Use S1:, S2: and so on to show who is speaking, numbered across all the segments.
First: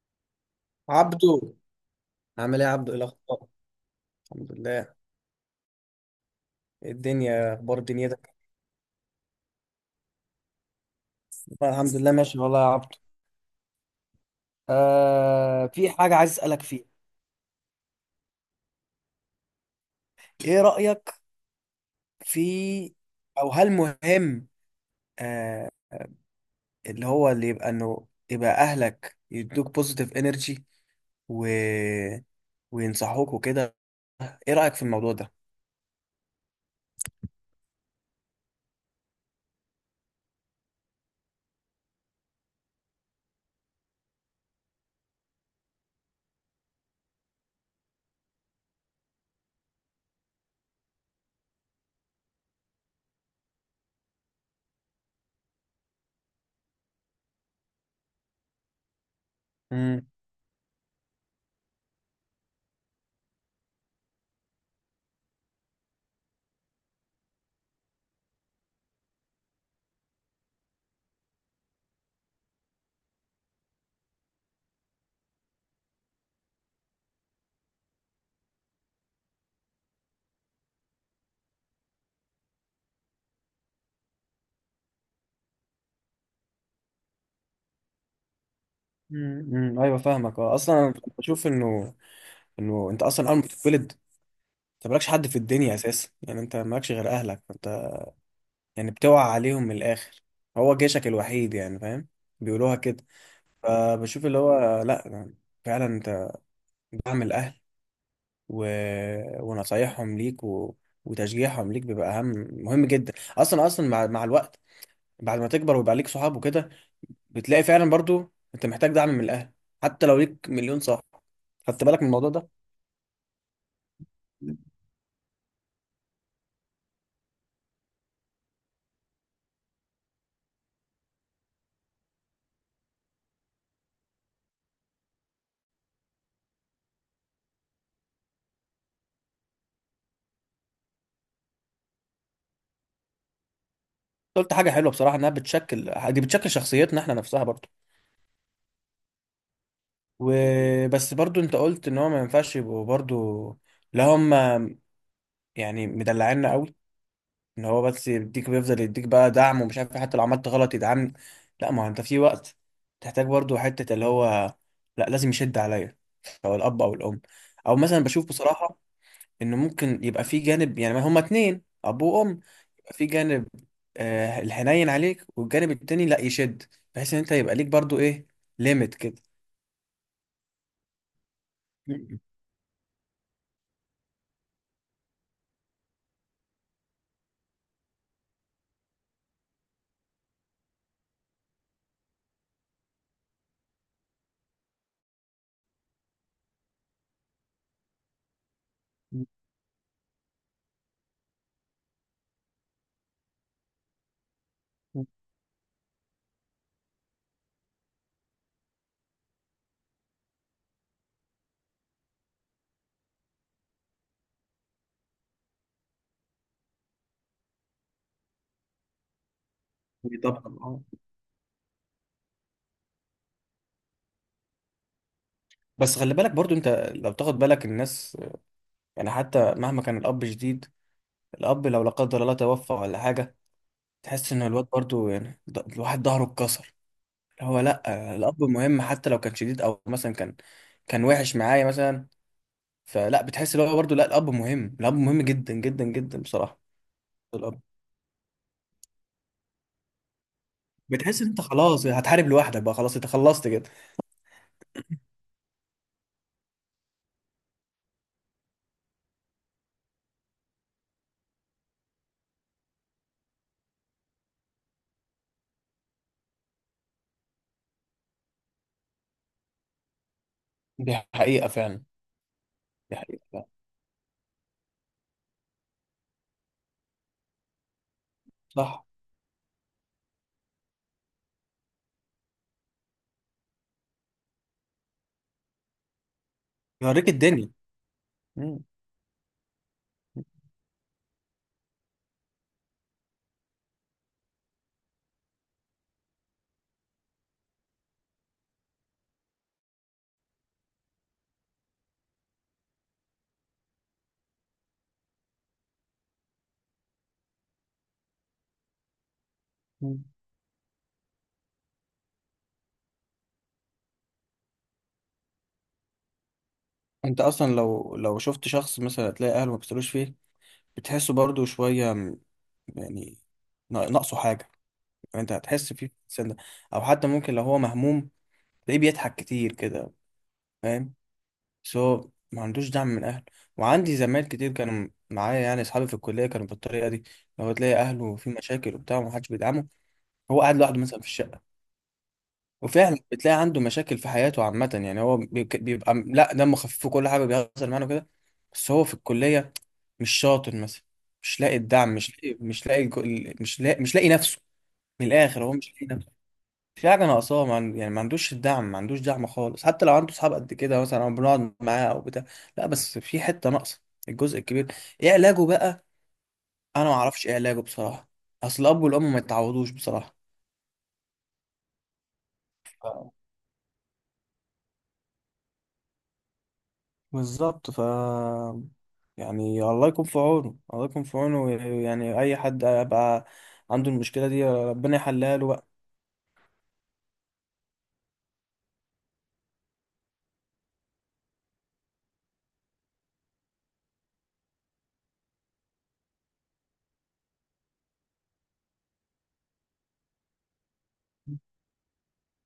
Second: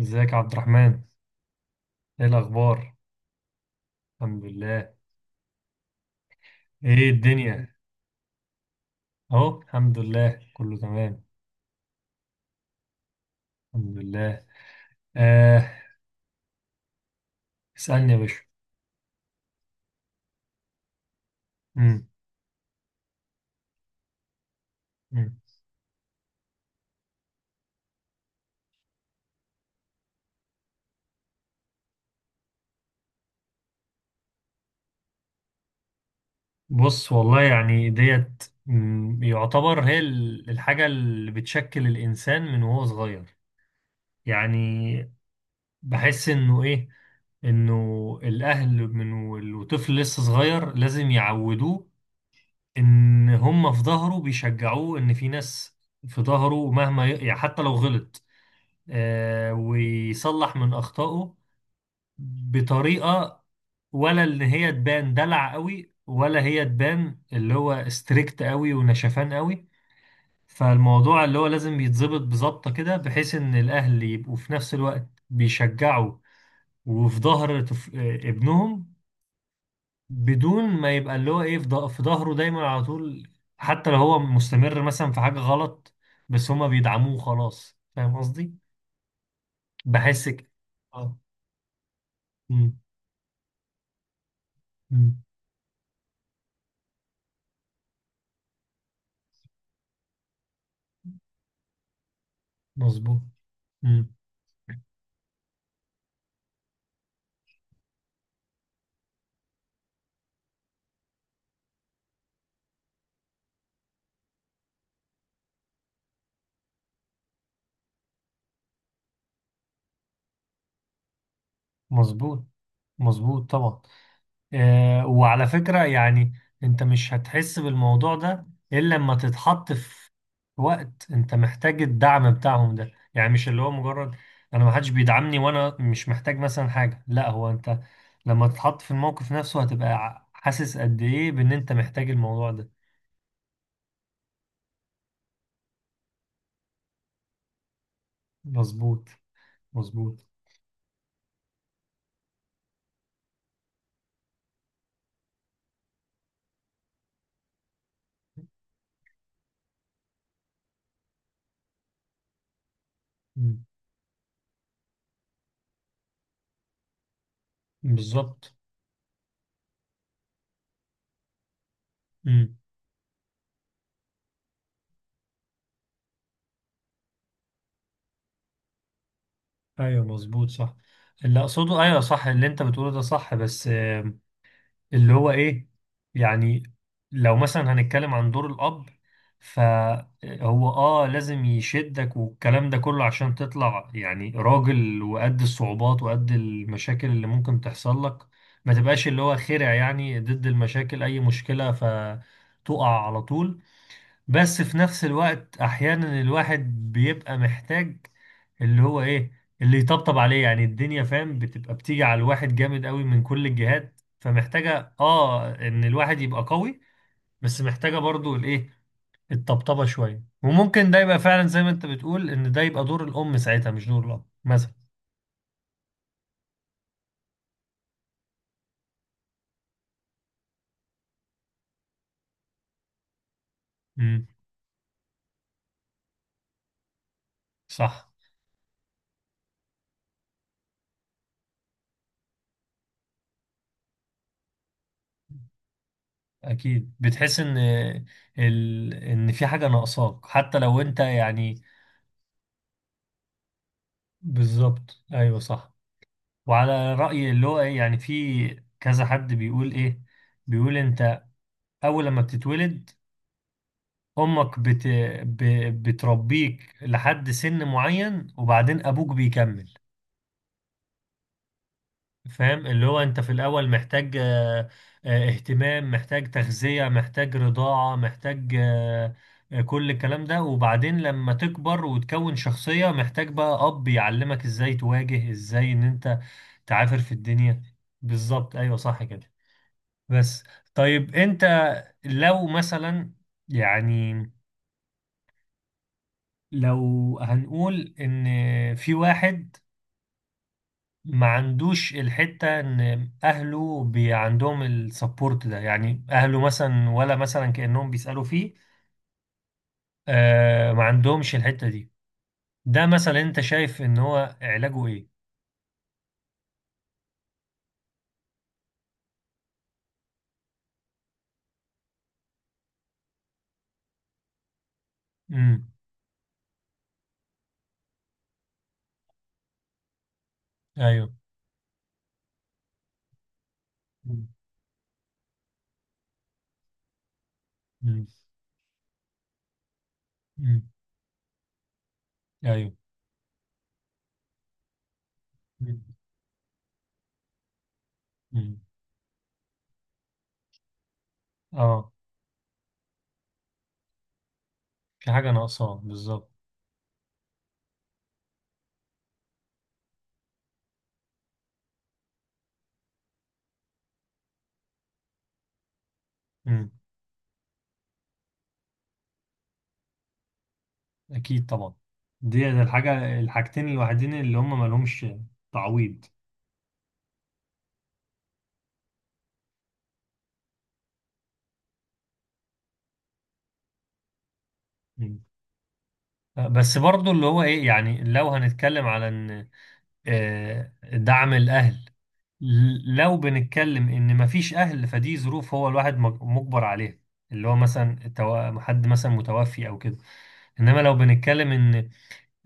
S1: ازيك يا عبد الرحمن؟
S2: عبدو.
S1: ايه
S2: عامل ايه يا عبدو،
S1: الاخبار؟
S2: ايه الاخبار؟
S1: الحمد
S2: الحمد
S1: لله.
S2: لله. إيه
S1: ايه
S2: الدنيا،
S1: الدنيا؟
S2: اخبار دنيتك؟
S1: اهو الحمد لله كله تمام.
S2: الحمد لله ماشي والله يا عبدو.
S1: الحمد لله. آه.
S2: في حاجه عايز اسالك فيها.
S1: اسألني يا باشا.
S2: ايه رايك
S1: مم.
S2: في او هل مهم؟
S1: مم.
S2: آه. اللي هو اللي يبقى انه يبقى اهلك يدوك بوزيتيف انرجي، و... وينصحوك وكده. ايه رايك في الموضوع ده؟
S1: بص والله يعني ديت يعتبر هي الحاجة اللي بتشكل الانسان من وهو صغير. يعني بحس انه ايه، انه الاهل من وطفل لسه صغير لازم يعودوه ان هم في ظهره، بيشجعوه ان في ناس في ظهره مهما يعني حتى لو غلط آه
S2: امم
S1: ويصلح من اخطائه بطريقه، ولا ان هي تبان دلع قوي ولا هي تبان اللي هو ستريكت قوي ونشفان قوي. فالموضوع اللي هو لازم يتظبط بظبطه كده، بحيث ان الاهل يبقوا في نفس الوقت بيشجعوا وفي ظهر ابنهم، بدون ما يبقى اللي هو ايه في في ظهره دايما على طول حتى لو هو مستمر مثلا في حاجة غلط، بس هما بيدعموه خلاص. فاهم قصدي؟
S2: ايوه،
S1: بحس
S2: فاهمك.
S1: كده.
S2: اصلا أنا
S1: اه.
S2: بشوف انه
S1: مم.
S2: انه انت اصلا اول ما بتتولد، انت مالكش
S1: مم.
S2: حد في الدنيا اساسا. يعني انت مالكش غير اهلك انت. يعني بتوقع عليهم من الاخر. هو جيشك الوحيد، يعني فاهم، بيقولوها كده.
S1: مظبوط. مم.
S2: فبشوف اللي هو لا، فعلا انت دعم الاهل و... ونصايحهم ليك وتشجيعهم ليك بيبقى اهم، مهم جدا اصلا. مع الوقت، بعد ما تكبر ويبقى ليك صحاب وكده، بتلاقي فعلا برضو انت محتاج دعم من الاهل حتى لو ليك مليون صاحب. خدت بالك من الموضوع
S1: مظبوط.
S2: ده؟
S1: مظبوط طبعا. آه، وعلى فكرة يعني انت مش هتحس بالموضوع ده الا لما تتحط في وقت انت محتاج الدعم بتاعهم ده. يعني مش اللي هو مجرد انا ما حدش بيدعمني وانا مش محتاج مثلا حاجة، لا هو انت لما تتحط في الموقف نفسه هتبقى حاسس قد ايه بان انت محتاج الموضوع ده.
S2: قلت حاجة حلوة بصراحة، انها بتشكل، دي بتشكل شخصيتنا احنا نفسها برضو.
S1: مظبوط. مظبوط.
S2: وبس برضو انت قلت ان هو ما ينفعش يبقوا برضو، لا هم، يعني، مدلعنا قوي، ان هو بس يديك، بيفضل يديك بقى دعم، ومش عارف إيه، حتى لو عملت غلط يدعمني. لا، ما هو انت في وقت تحتاج برضو
S1: مم.
S2: حتة اللي هو، لا، لازم يشد عليا، سواء الاب او الام. او مثلا بشوف
S1: بالظبط.
S2: بصراحة ان ممكن يبقى في جانب، يعني ما هما اتنين اب وام،
S1: مم.
S2: يبقى في جانب آه الحنين عليك، والجانب التاني لا يشد، بحيث ان انت يبقى ليك برضو ايه، ليميت كده.
S1: ايوه مظبوط صح. اللي اقصده ايوه،
S2: مم.
S1: صح اللي انت بتقوله ده صح، بس اللي هو ايه يعني لو مثلا هنتكلم عن دور الاب، فهو اه لازم يشدك والكلام ده كله عشان تطلع يعني راجل وقد الصعوبات وقد المشاكل اللي ممكن تحصل لك، ما تبقاش اللي هو خرع يعني ضد المشاكل، اي مشكلة فتقع على طول. بس في نفس الوقت احيانا الواحد بيبقى محتاج اللي هو ايه، اللي يطبطب عليه. يعني الدنيا فاهم بتبقى بتيجي على الواحد جامد قوي من كل الجهات، فمحتاجة اه ان الواحد يبقى قوي بس محتاجة برضو الايه، الطبطبة شوية.
S2: طبعا، اه.
S1: وممكن ده يبقى فعلا زي ما انت بتقول ان ده يبقى دور الام ساعتها مش دور الاب مثلا.
S2: بس خلي بالك برضو انت، لو تاخد بالك الناس، يعني حتى مهما كان الاب شديد، الأب لو لا قدر الله توفى ولا حاجة،
S1: امم.
S2: تحس إن الواد برضو يعني الواحد ظهره اتكسر. اللي هو
S1: صح.
S2: لأ، الأب مهم حتى لو كان شديد، أو مثلا كان وحش معايا مثلا. فلا، بتحس اللي هو برضو لأ، الأب مهم، الأب مهم جدا جدا جدا بصراحة.
S1: اكيد بتحس ان
S2: الأب،
S1: ان في حاجة ناقصاك حتى لو انت
S2: بتحس إن أنت
S1: يعني.
S2: خلاص، يعني هتحارب لوحدك بقى، خلاص أنت خلصت كده.
S1: بالظبط ايوه صح. وعلى رأيي اللي هو ايه يعني في كذا حد بيقول ايه، بيقول انت أول لما بتتولد أمك ب... بتربيك لحد سن معين وبعدين أبوك بيكمل.
S2: دي حقيقة فعلا.
S1: فاهم اللي
S2: دي
S1: هو أنت
S2: حقيقة
S1: في
S2: فعلا.
S1: الأول محتاج آه، آه، اهتمام، محتاج تغذية، محتاج رضاعة، محتاج
S2: صح.
S1: آه، آه، كل الكلام ده. وبعدين لما تكبر وتكون شخصية محتاج بقى أب يعلمك إزاي تواجه، إزاي إن أنت تعافر
S2: يوريك
S1: في
S2: الدنيا.
S1: الدنيا. بالظبط
S2: مم.
S1: أيوه صح كده. بس طيب أنت لو مثلا يعني لو هنقول ان في واحد ما عندوش الحتة ان اهله بي عندهم السبورت ده، يعني اهله مثلا ولا مثلا كأنهم بيسألوا فيه،
S2: مم.
S1: آه ما عندهمش الحتة دي، ده مثلا انت شايف ان هو علاجه ايه؟
S2: أنت أصلا لو شفت شخص مثلا، تلاقي أهله ما بيسألوش فيه، بتحسه برضو شوية يعني، ناقصه حاجة. انت
S1: امم.
S2: هتحس فيه، في الانسان ده. او حتى ممكن لو هو مهموم، تلاقيه بيضحك كتير كده، فاهم،
S1: ايوه.
S2: بس هو ما عندوش دعم من اهله. وعندي زمايل
S1: امم.
S2: كتير كانوا معايا، يعني اصحابي في الكليه كانوا بالطريقه دي. لو تلاقي اهله في مشاكل وبتاع، ومحدش بيدعمه، هو قاعد
S1: امم.
S2: لوحده مثلا في الشقه.
S1: ايوه.
S2: وفعلا بتلاقي عنده مشاكل في حياته عامه. يعني هو
S1: امم.
S2: بيبقى لا، دمه خفيف، وكل حاجه بيحصل معانا كده.
S1: أمم.
S2: بس هو في الكليه مش شاطر مثلا، مش لاقي
S1: اه
S2: الدعم، مش لاقي نفسه. من
S1: في حاجة
S2: الاخر هو مش
S1: ناقصاه
S2: لاقي،
S1: بالظبط.
S2: في حاجة ناقصاه. ما عن- يعني ما عندوش الدعم، ما عندوش دعم خالص، حتى لو عنده صحاب قد كده مثلا، أو بنقعد معاه أو بتاع. لا بس في حتة ناقصة، الجزء الكبير. إيه علاجه بقى؟
S1: امم.
S2: أنا ما أعرفش إيه علاجه بصراحة. أصل الأب والأم ما يتعوضوش بصراحة.
S1: اكيد طبعا. دي ده الحاجة،
S2: ف-
S1: الحاجتين الوحيدين اللي هم ما لهمش تعويض.
S2: بالظبط، يعني الله يكون في عونه، الله يكون في عونه. يعني أي حد يبقى عنده المشكلة دي، ربنا
S1: مم.
S2: يحلها له بقى.
S1: بس برضو اللي هو ايه يعني لو هنتكلم على ان آه، دعم الاهل، لو بنتكلم ان مفيش اهل فدي ظروف هو الواحد مجبر عليها، اللي هو مثلا حد مثلا متوفي او كده. انما لو بنتكلم ان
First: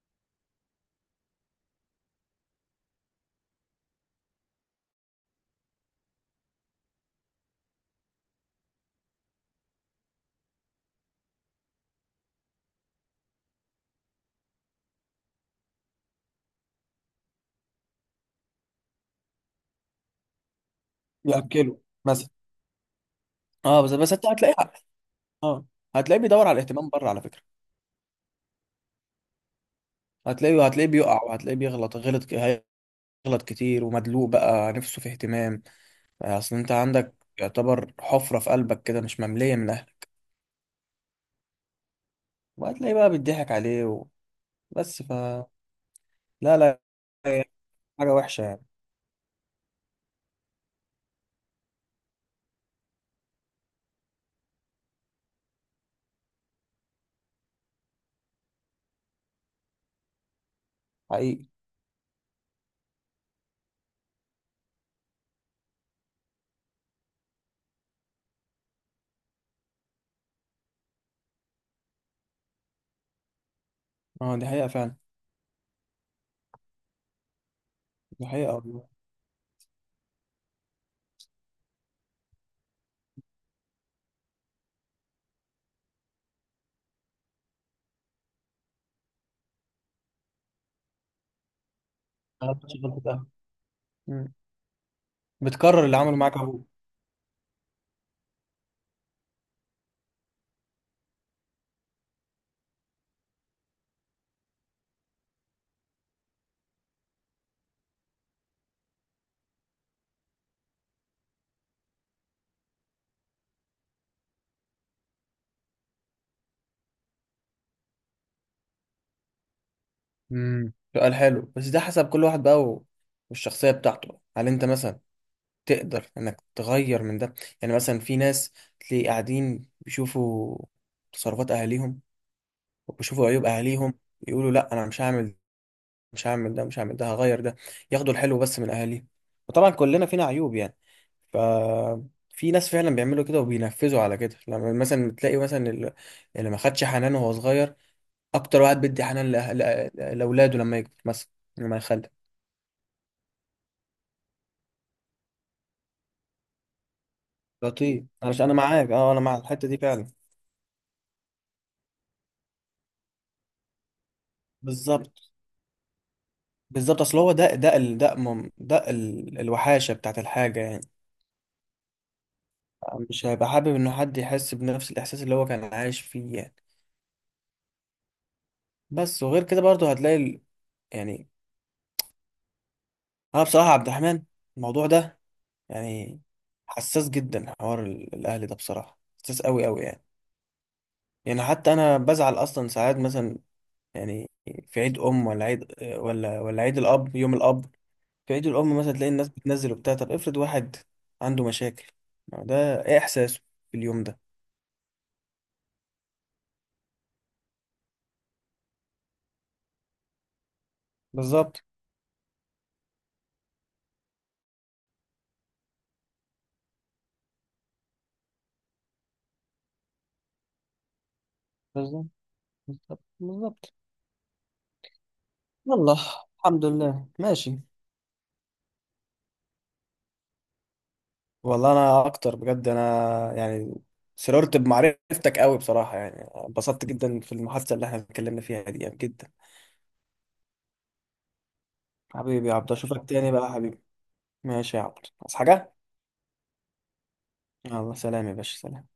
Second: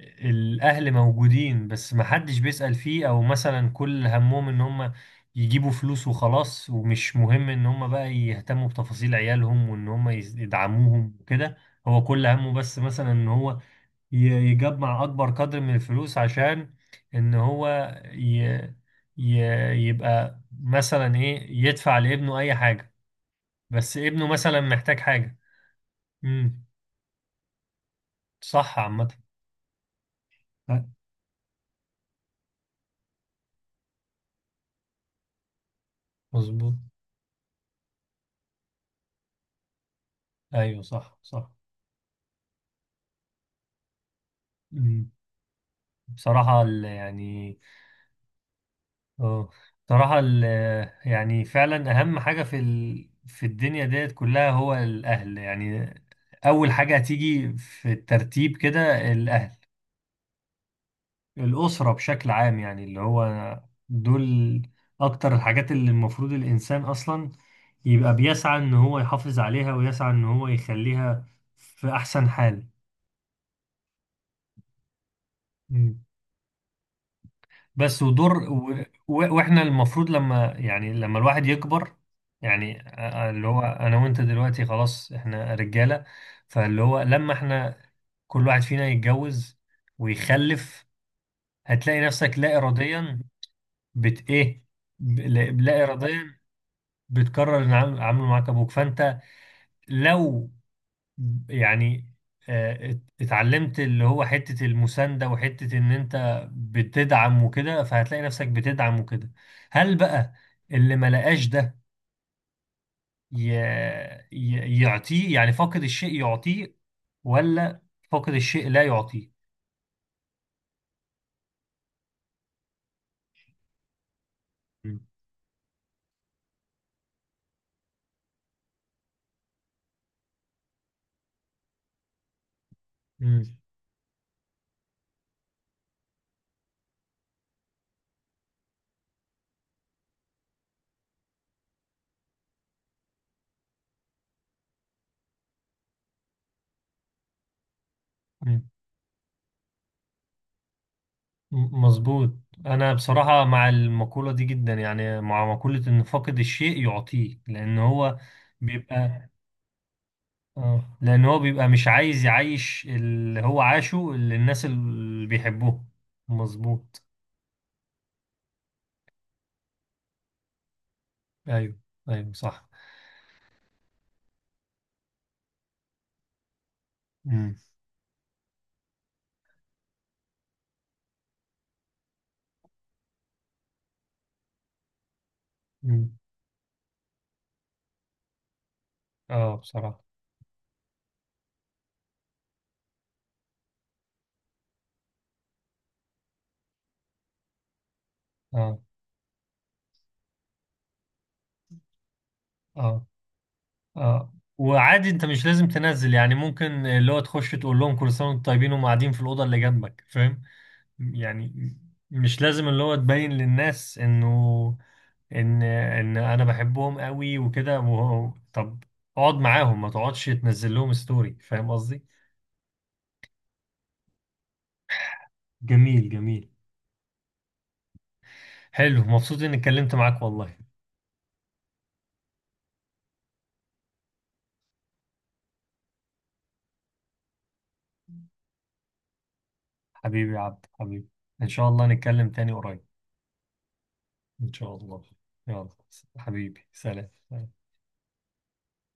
S1: الاهل موجودين بس محدش بيسأل فيه، او مثلا كل همهم ان هم يجيبوا فلوس وخلاص ومش مهم ان هم بقى يهتموا بتفاصيل عيالهم وان هم يدعموهم وكده. هو كل همه بس مثلا ان هو ي- يجمع اكبر قدر من الفلوس عشان ان هو ي... يبقى مثلا ايه
S2: يأكله
S1: يدفع
S2: مثلا.
S1: لابنه اي حاجة،
S2: اه، بس
S1: بس
S2: بس أنت
S1: ابنه
S2: هتلاقيه.
S1: مثلا محتاج حاجة.
S2: اه، هتلاقيه بيدور على
S1: امم.
S2: الاهتمام بره، على فكرة.
S1: صح عامة. أ-
S2: هتلاقيه بيقع، وهتلاقيه بيغلط غلط، غلط كتير، ومدلوق بقى نفسه في اهتمام. اصل انت
S1: مظبوط
S2: عندك يعتبر حفرة في قلبك كده، مش مملية من اهلك.
S1: ايوه صح صح.
S2: وهتلاقي بقى بيضحك عليه بس
S1: امم.
S2: ف لا، لا، هي
S1: يعني
S2: حاجة وحشة يعني.
S1: اه. بصراحة يعني فعلا اهم حاجة في في الدنيا ديت كلها هو الاهل يعني. اول حاجة هتيجي في الترتيب كده الاهل،
S2: حقيقي.
S1: الأسرة بشكل عام. يعني اللي هو دول أكتر الحاجات اللي المفروض الإنسان أصلا يبقى بيسعى إن هو يحافظ عليها ويسعى إن هو يخليها في أحسن حال.
S2: اه، دي حقيقة فعلا.
S1: مم. بس
S2: دي
S1: ودور
S2: حقيقة والله.
S1: وإحنا المفروض لما يعني لما الواحد يكبر، يعني اللي هو أنا وأنت دلوقتي خلاص إحنا رجالة، فاللي هو لما إحنا كل واحد فينا يتجوز ويخلف هتلاقي نفسك لا
S2: غلطتش غلطة
S1: إراديا
S2: اهل.
S1: بت
S2: مم.
S1: إيه، لا لا
S2: بتكرر اللي عمله معاك
S1: إراديا
S2: ابوك.
S1: بتكرر العامل معاك ابوك. فانت لو يعني آه، اتعلمت اللي هو حتة المساندة وحتة ان انت بتدعم وكده فهتلاقي نفسك بتدعم وكده. هل بقى اللي ما لقاش ده ي- يعطيه يعني؟ فاقد الشيء يعطيه، ولا فاقد الشيء لا يعطيه؟
S2: امم، سؤال حلو، بس ده حسب كل واحد بقى، والشخصية بتاعته. هل انت مثلا
S1: مم.
S2: تقدر انك تغير من ده؟ يعني مثلا في ناس تلاقي قاعدين بيشوفوا تصرفات اهاليهم، وبيشوفوا عيوب
S1: مم.
S2: اهاليهم، يقولوا لا، انا مش هعمل، مش هعمل ده، مش هعمل ده، هغير ده، ياخدوا الحلو بس من اهاليهم. وطبعا كلنا فينا عيوب يعني. ف، في ناس فعلا بيعملوا كده وبينفذوا على كده. لما مثلا تلاقي مثلا اللي ما خدش حنان وهو صغير، اكتر
S1: مم.
S2: واحد بيدي حنان لاولاده لما يكبر مثلا، لما يخلف.
S1: مظبوط. انا بصراحة مع المقولة دي جدا، يعني مع مقولة ان فاقد الشيء يعطيه، لان
S2: لطيف،
S1: هو
S2: علشان انا معاك، اه، انا
S1: بيبقى
S2: مع الحته دي فعلا.
S1: اه، لان هو بيبقى مش عايز يعيش اللي هو عاشه اللي الناس
S2: بالظبط،
S1: اللي بيحبوه.
S2: بالظبط.
S1: مظبوط.
S2: اصل هو ده ده ال- ده مم- ده ال- الوحاشه بتاعت الحاجه يعني.
S1: ايوه ايوه صح.
S2: مش هيبقى حابب ان حد يحس بنفس الاحساس اللي هو كان عايش فيه يعني.
S1: امم.
S2: بس وغير كده برضه هتلاقي يعني، انا بصراحه عبد الرحمن، الموضوع ده
S1: أمم.
S2: يعني، حساس جدا، حوار الاهلي ده بصراحه حساس
S1: اه
S2: قوي قوي يعني.
S1: بصراحة.
S2: يعني حتى انا بزعل اصلا ساعات مثلا، يعني في عيد ام، ولا عيد، ولا عيد الاب، يوم الاب، في عيد الام
S1: اه.
S2: مثلا، تلاقي الناس بتنزل وبتاع، طب افرض واحد عنده مشاكل، ما هو ده ايه
S1: اه.
S2: احساسه في اليوم ده؟
S1: اه وعادي انت مش لازم تنزل، يعني ممكن اللي هو تخش تقول لهم كل سنة وانتم طيبين وهم قاعدين في الأوضة اللي جنبك. فاهم
S2: بالظبط،
S1: يعني؟ مش لازم اللي هو تبين للناس انه ان ان انا بحبهم قوي وكده. وهو- طب اقعد معاهم، ما تقعدش تنزل لهم ستوري. فاهم قصدي؟
S2: بالظبط، بالظبط، بالظبط. يلا،
S1: جميل جميل.
S2: الحمد لله ماشي.
S1: حلو، مبسوط اني اتكلمت معاك والله.
S2: والله انا اكتر، بجد انا يعني، سررت بمعرفتك قوي بصراحه يعني. انبسطت جدا في المحادثه اللي احنا اتكلمنا فيها دي، يعني جدا.
S1: حبيبي يا عبد حبيبي. ان شاء الله نتكلم
S2: حبيبي
S1: تاني
S2: يا عبد،
S1: قريب.
S2: اشوفك تاني بقى يا حبيبي.
S1: ان شاء
S2: ماشي يا
S1: الله.
S2: عبد، عايز
S1: يلا
S2: حاجه؟
S1: حبيبي، سلام.
S2: يلا، سلام يا باشا، سلام.